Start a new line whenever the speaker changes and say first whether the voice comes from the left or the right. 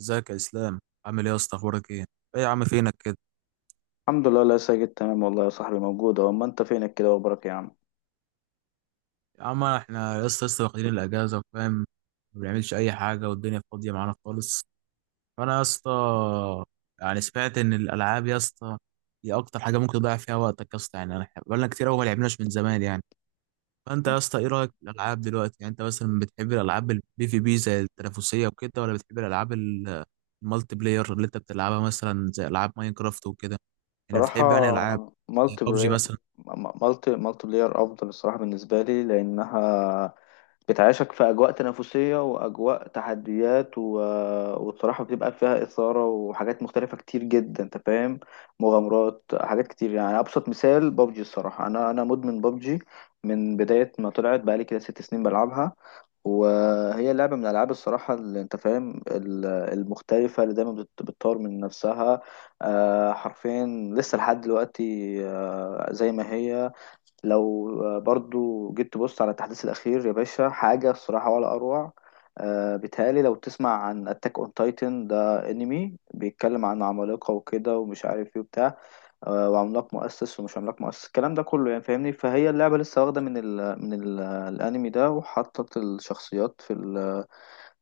right: ازيك يا اسلام؟ عامل ايه يا اسطى؟ اخبارك ايه؟ ايه يا عم فينك كده؟
left: الحمد لله، لا ساجد، تمام والله يا صاحبي، موجود اهو. ما انت فينك كده وبرك يا عم؟
right: يا عم احنا يا اسطى لسه واخدين الاجازه، فاهم؟ ما بنعملش اي حاجه والدنيا فاضيه معانا خالص. فانا يا اسطى سمعت ان الالعاب يا اسطى هي اكتر حاجه ممكن تضيع فيها وقتك يا اسطى، انا إحنا بقالنا كتير قوي ما لعبناش من زمان يعني. فانت يا اسطى ايه رايك في الالعاب دلوقتي؟ يعني انت مثلا بتحب الالعاب البي في بي زي التنافسيه وكده، ولا بتحب الالعاب المالتي بلاير اللي انت بتلعبها مثلا زي العاب ماينكرافت وكده؟ يعني
left: بصراحة،
right: بتحب يعني العاب
left: مالتي
right: ببجي
left: بلاير
right: مثلا؟
left: مالتي بلاير افضل الصراحة بالنسبة لي لانها بتعيشك في اجواء تنافسية واجواء تحديات والصراحة بتبقى فيها اثارة وحاجات مختلفة كتير جدا. انت فاهم؟ مغامرات، حاجات كتير. يعني ابسط مثال ببجي. الصراحة انا مدمن ببجي، من بداية ما طلعت بقالي كده 6 سنين بلعبها. وهي لعبة من الألعاب، الصراحة، اللي أنت فاهم المختلفة، اللي دايما بتطور من نفسها. حرفيا لسه لحد دلوقتي، زي ما هي. لو برضو جيت تبص على التحديث الأخير يا باشا، حاجة الصراحة ولا أروع. بيتهيألي لو تسمع عن أتاك أون تايتن، ده أنمي بيتكلم عن عمالقة وكده ومش عارف ايه وبتاع. وعملاق مؤسس ومش عملاق مؤسس، الكلام ده كله، يعني فاهمني. فهي اللعبة لسه واخدة من الأنمي ده، وحطت الشخصيات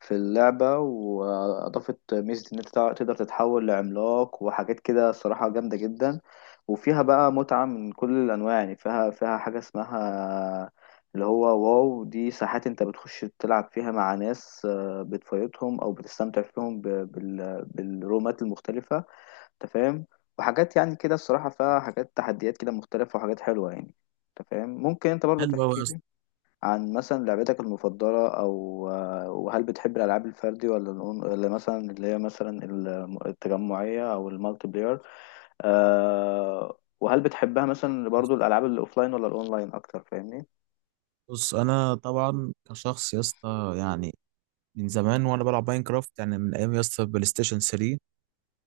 left: في اللعبة، وأضافت ميزة إن أنت تقدر تتحول لعملاق وحاجات كده، صراحة جامدة جدا. وفيها بقى متعة من كل الأنواع. يعني فيها حاجة اسمها اللي هو، واو، دي ساحات انت بتخش تلعب فيها مع ناس، بتفايتهم او بتستمتع فيهم بالرومات المختلفة. انت فاهم؟ وحاجات يعني كده، الصراحة فيها حاجات تحديات كده مختلفة وحاجات حلوة يعني. انت فاهم؟ ممكن انت برضو
right: حلوه.
left: تحكي لي عن مثلا لعبتك المفضلة، او وهل بتحب الالعاب الفردي ولا ولا مثلا اللي هي مثلا التجمعية او المالتي بلاير. وهل بتحبها مثلا
right: بص،
left: برضو الالعاب الاوفلاين ولا الاونلاين اكتر، فاهمني؟
right: بص، انا طبعا كشخص يا اسطى يعني من زمان وانا بلعب ماينكرافت، يعني من ايام يا اسطى بلاي ستيشن 3.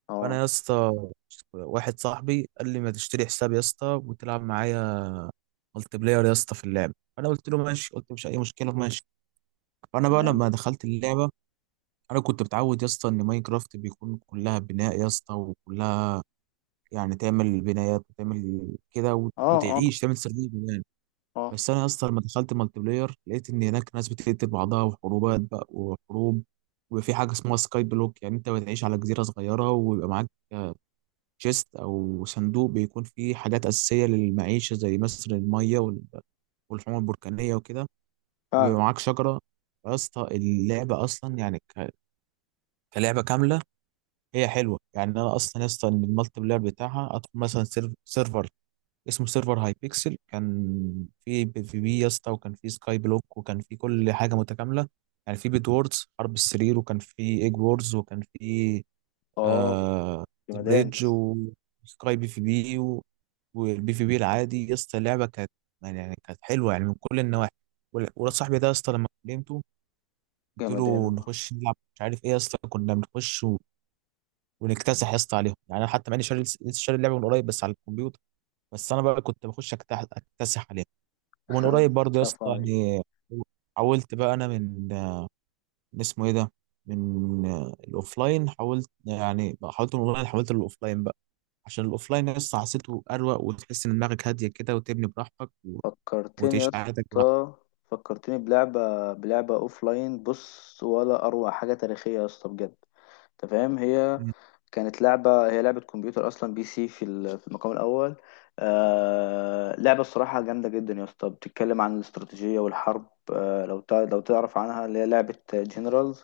left: اه،
right: فانا يا اسطى واحد صاحبي قال لي ما تشتري حساب يا اسطى وتلعب معايا ملتي بلاير يا اسطى في اللعب. فانا قلت له ماشي، قلت مش اي مشكله، ماشي. فانا بقى
left: تمام.
right: لما دخلت اللعبه، انا كنت متعود يا اسطى ان ماينكرافت بيكون كلها بناء يا اسطى، وكلها يعني تعمل بنايات وتعمل كده
left: اه، اه،
right: وتعيش، تعمل سيرفيس.
left: اه.
right: بس انا اصلا لما دخلت مالتي بلاير لقيت ان هناك ناس بتقتل بعضها وحروبات بقى وحروب، ويبقى في حاجه اسمها سكاي بلوك، يعني انت بتعيش على جزيره صغيره ويبقى معاك تشيست او صندوق بيكون فيه حاجات اساسيه للمعيشه زي مثلا الميه والحمم البركانيه وكده، وبيبقى
left: فعلا.
right: معاك شجره. يا اسطى اللعبه اصلا كلعبه كامله هي حلوه. يعني انا اصلا يا اسطى إن المالتي بلاير بتاعها ادخل مثلا سيرفر اسمه سيرفر هاي بيكسل، كان في بي في بي يا اسطى، وكان في سكاي بلوك، وكان في كل حاجه متكامله. يعني في بيد ووردز حرب السرير، وكان في ايج ووردز، وكان في
left: اه،
right: آه
left: جمدان،
right: بريدج
left: بس
right: وسكاي بي في بي والبي في بي العادي. يا اسطى اللعبه كانت يعني كانت حلوه يعني من كل النواحي. ولاد صاحبي ده يا اسطى لما كلمته قلت له
left: جمدان.
right: نخش نلعب، مش عارف ايه يا اسطى، كنا بنخش ونكتسح يا اسطى عليهم. يعني انا حتى ماني شاري، لسه شاري اللعبه من قريب بس على الكمبيوتر. بس انا بقى كنت بخش اكتسح عليهم ومن قريب برضه يا اسطى
left: كفو عليك.
right: يعني. حولت بقى انا من من اسمه ايه ده من الاوفلاين، حولت يعني حولت من الاونلاين حولت للاوفلاين بقى، عشان الاوفلاين يا اسطى حسيته اروق، وتحس ان دماغك هاديه كده وتبني براحتك
left: فكرتني يا
right: وتعيش حياتك براحتك.
left: اسطى فكرتني بلعبة اوف لاين، بص، ولا اروع حاجة تاريخية يا اسطى بجد. انت فاهم، هي لعبة كمبيوتر أصلا، بي سي في المقام الأول. لعبة الصراحة جامدة جدا يا اسطى، بتتكلم عن الاستراتيجية والحرب. لو تعرف عنها، اللي هي لعبة جنرالز.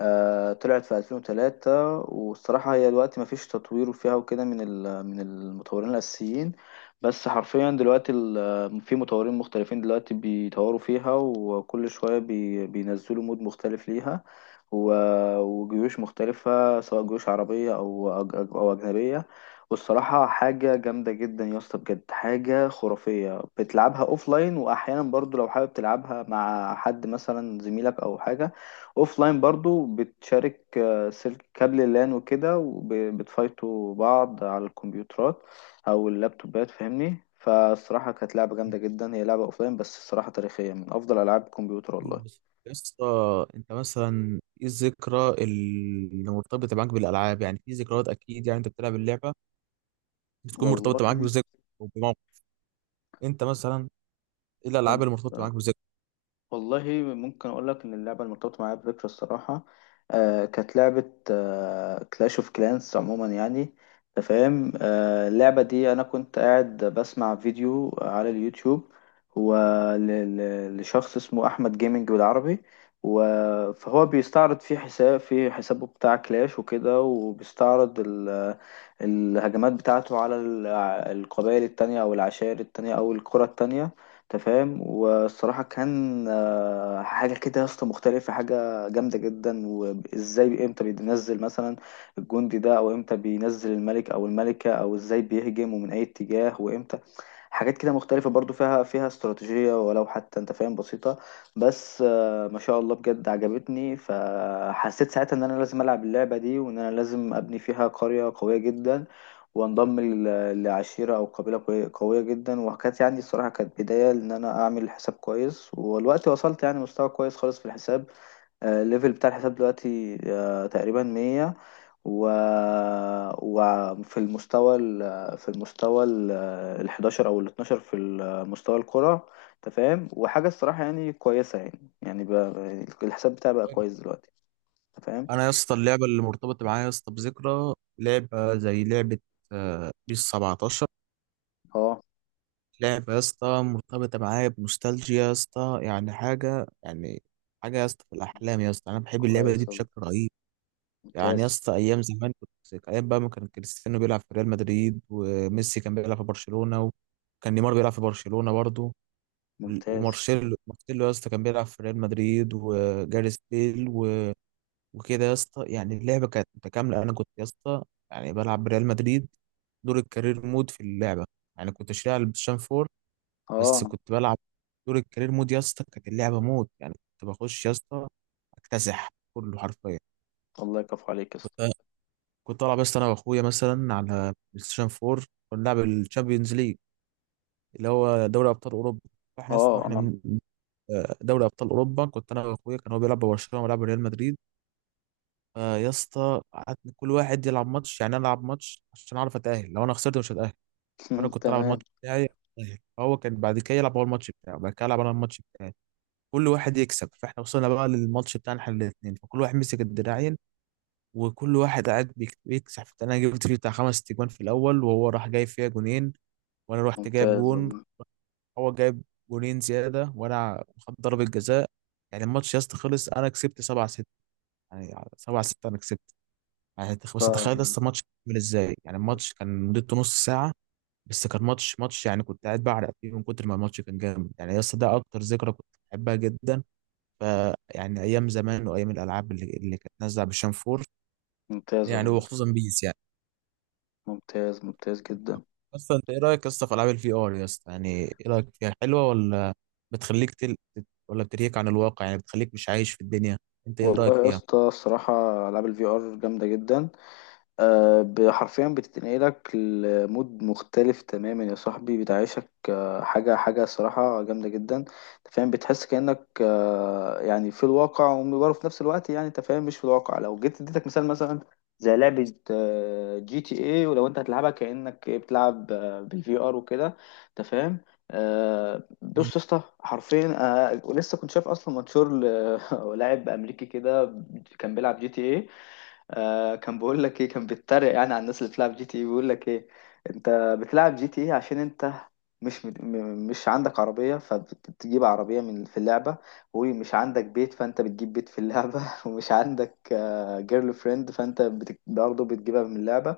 left: طلعت في 2003، والصراحة هي دلوقتي مفيش تطوير فيها وكده من المطورين الأساسيين. بس حرفيا دلوقتي في مطورين مختلفين دلوقتي بيطوروا فيها، وكل شوية بينزلوا مود مختلف ليها، وجيوش مختلفة سواء جيوش عربية، أو أجنبية. والصراحة حاجة جامدة جدا يا اسطى بجد، حاجة خرافية، بتلعبها أوفلاين. وأحيانا برضو لو حابب تلعبها مع حد مثلا، زميلك أو حاجة، أوفلاين برضو بتشارك سلك كابل اللان وكده، وبتفايتوا بعض على الكمبيوترات أو اللابتوبات، فاهمني. فالصراحة كانت لعبة جامدة جدا، هي لعبة أوفلاين بس الصراحة تاريخية، من أفضل ألعاب الكمبيوتر
right: بس يا اسطى انت مثلا ايه الذكرى اللي مرتبطه معاك بالالعاب؟ يعني في ذكريات اكيد، يعني انت بتلعب اللعبه بتكون
left: والله
right: مرتبطه معاك بذكرى او بموقف. انت مثلا ايه الالعاب
left: كنت
right: اللي مرتبطه معاك بذكرى؟
left: والله ممكن اقول لك ان اللعبه المرتبطه معايا بذكرى الصراحه. كانت لعبه كلاش اوف كلانس عموما يعني. انت فاهم؟ اللعبه دي انا كنت قاعد بسمع فيديو على اليوتيوب، هو لشخص اسمه احمد جيمنج بالعربي. فهو بيستعرض في حسابه بتاع كلاش وكده، وبيستعرض الهجمات بتاعته على القبائل التانية، او العشائر التانية، او القرى التانية. انت فاهم؟ والصراحه كان حاجه كده يا اسطى مختلفه، حاجه جامده جدا. وازاي امتى بينزل مثلا الجندي ده، او امتى بينزل الملك او الملكه، او ازاي بيهجم ومن اي اتجاه وامتى، حاجات كده مختلفة برضو، فيها استراتيجية ولو حتى، انت فاهم، بسيطة. بس ما شاء الله بجد عجبتني، فحسيت ساعتها ان انا لازم العب اللعبة دي، وان انا لازم ابني فيها قرية قوية جدا، وانضم لعشيرة او قبيلة قوية جدا. وكانت يعني الصراحة كانت بداية ان انا اعمل حساب كويس، والوقت وصلت يعني مستوى كويس خالص في الحساب. الليفل بتاع الحساب دلوقتي تقريبا 100. و... في المستوى ال 11 او ال 12 في مستوى الكرة. انت فاهم؟ وحاجة الصراحة يعني كويسة يعني بقى، الحساب بتاعي بقى كويس دلوقتي. انت فاهم؟
right: انا يا اسطى اللعبه اللي مرتبطه معايا يا اسطى بذكرى لعبه زي لعبه بيس 17،
left: اه،
right: لعبه يا اسطى مرتبطه معايا بنوستالجيا يا اسطى، يعني حاجه، يعني حاجه يا اسطى في الاحلام يا اسطى. انا بحب اللعبه دي
left: كويس والله.
right: بشكل رهيب. يعني يا
left: ممتاز،
right: اسطى ايام زمان كنت ايام بقى ما كان كريستيانو بيلعب في ريال مدريد، وميسي كان بيلعب في برشلونه، وكان نيمار بيلعب في برشلونه برضه،
left: ممتاز.
right: ومارسيلو، مارسيلو يا اسطى كان بيلعب في ريال مدريد، وجاريث بيل وكده يا اسطى. يعني اللعبه كانت متكامله، انا كنت يا اسطى يعني بلعب بريال مدريد دور الكارير مود في اللعبه، يعني كنت شاري على البلايستيشن 4، بس
left: اه،
right: كنت بلعب دور الكارير مود يا اسطى. كانت اللعبه مود، يعني كنت بخش يا اسطى اكتسح كله حرفيا.
left: الله يكفو عليك يا اسطى.
right: كنت كنت العب يا اسطى انا واخويا مثلا على بلايستيشن 4، كنا بنلعب الشامبيونز ليج اللي هو دوري ابطال اوروبا. فاحنا يا اسطى
left: اه،
right: واحنا
left: اه.
right: من آه، دوري ابطال اوروبا، كنت انا واخويا، كان هو بيلعب ببرشلونه وبيلعب ريال مدريد. فيا اسطى قعدنا كل واحد يلعب ماتش، يعني انا العب ماتش عشان اعرف اتاهل، لو انا خسرت مش هتاهل. انا كنت العب
left: تمام.
right: الماتش بتاعي أتأهل. فهو كان بعد كده يلعب هو الماتش بتاعه، بعد كده العب انا الماتش بتاعي، كل واحد يكسب. فاحنا وصلنا بقى للماتش بتاعنا احنا الاثنين، فكل واحد مسك الدراعين وكل واحد قاعد بيكسب. انا جبت فيه بتاع خمس تجوان في الاول، وهو راح جايب فيها جونين، وانا رحت جايب
left: ممتاز
right: جون،
left: والله.
right: هو جايب جونين زياده وانا خدت ضربه جزاء. يعني الماتش يا اسطى خلص، انا كسبت 7-6، يعني 7-6 انا كسبت. يعني بس
left: آه،
right: تخيل لسه ماتش عامل ازاي! يعني الماتش كان مدته نص ساعة بس كان ماتش، يعني كنت قاعد بعرق فيه من كتر ما الماتش كان جامد. يعني لسه ده اكتر ذكرى كنت بحبها جدا. ف يعني ايام زمان وايام الالعاب اللي كانت نازلة بالشنفور،
left: ممتاز
right: يعني
left: والله يا اسطى.
right: وخصوصا بيس يعني.
left: ممتاز، ممتاز جدا.
right: بس انت ايه رايك يا اسطى في العاب الفي ار يا اسطى؟ يعني ايه رايك فيها، حلوة، ولا بتخليك تل... ولا بتريك عن الواقع، يعني بتخليك مش عايش في الدنيا؟ انت ايه رايك
left: والله يا
right: فيها؟
left: اسطى، الصراحة ألعاب الفي ار جامدة جدا. حرفيا بتتنقلك لمود مختلف تماما يا صاحبي، بتعيشك حاجة صراحة جامدة جدا. انت فاهم؟ بتحس كأنك يعني في الواقع ومبره في نفس الوقت، يعني انت فاهم، مش في الواقع. لو جيت اديتك مثال، مثلا زي لعبة جي تي اي، ولو انت هتلعبها كأنك بتلعب بالفي ار وكده. انت فاهم؟ بص يا اسطى، حرفيا ولسه كنت شايف اصلا منشور لاعب امريكي كده كان بيلعب جي تي اي. كان بيقول لك ايه، كان بيتريق يعني على الناس اللي بتلعب جي تي ايه، بيقول لك ايه، انت بتلعب جي تي ايه عشان انت مش مد... م- مش عندك عربية، فبتجيب عربية من في اللعبة. ومش عندك بيت فانت بتجيب بيت في اللعبة. ومش عندك جيرل فريند فانت برضه بتجيبها من اللعبة.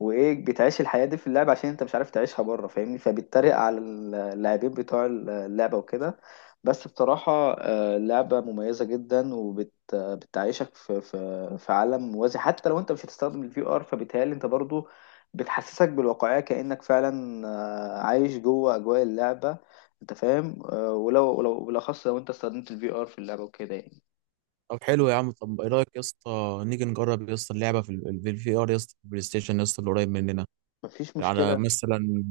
left: وايه، بتعيش الحياه دي في اللعب عشان انت مش عارف تعيشها بره، فاهمني. فبتتريق على اللاعبين بتوع اللعبه وكده. بس بصراحه، لعبه مميزه جدا، وبتعيشك في عالم موازي. حتى لو انت مش هتستخدم الفي ار، فبيتهيألي انت برضو بتحسسك بالواقعيه كانك فعلا عايش جوه اجواء اللعبه. انت فاهم؟ ولو بالاخص لو انت استخدمت الفي ار في اللعبه وكده يعني.
right: طب حلو يا عم، طب ايه رايك يا اسطى نيجي نجرب يا اسطى اللعبه في الفي ار يا اسطى في البلاي ستيشن يا اسطى اللي قريب مننا،
left: مفيش
right: على
left: مشكله،
right: مثلا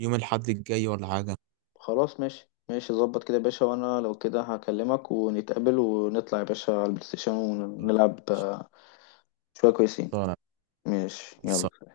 right: يوم الاحد الجاي ولا حاجه؟
left: خلاص ماشي. ماشي، ظبط كده يا باشا. وانا لو كده هكلمك ونتقابل ونطلع يا باشا على البلاي ستيشن ونلعب شوية كويسين.
right: خلصانه.
left: ماشي،
right: خلصانه.
left: يلا.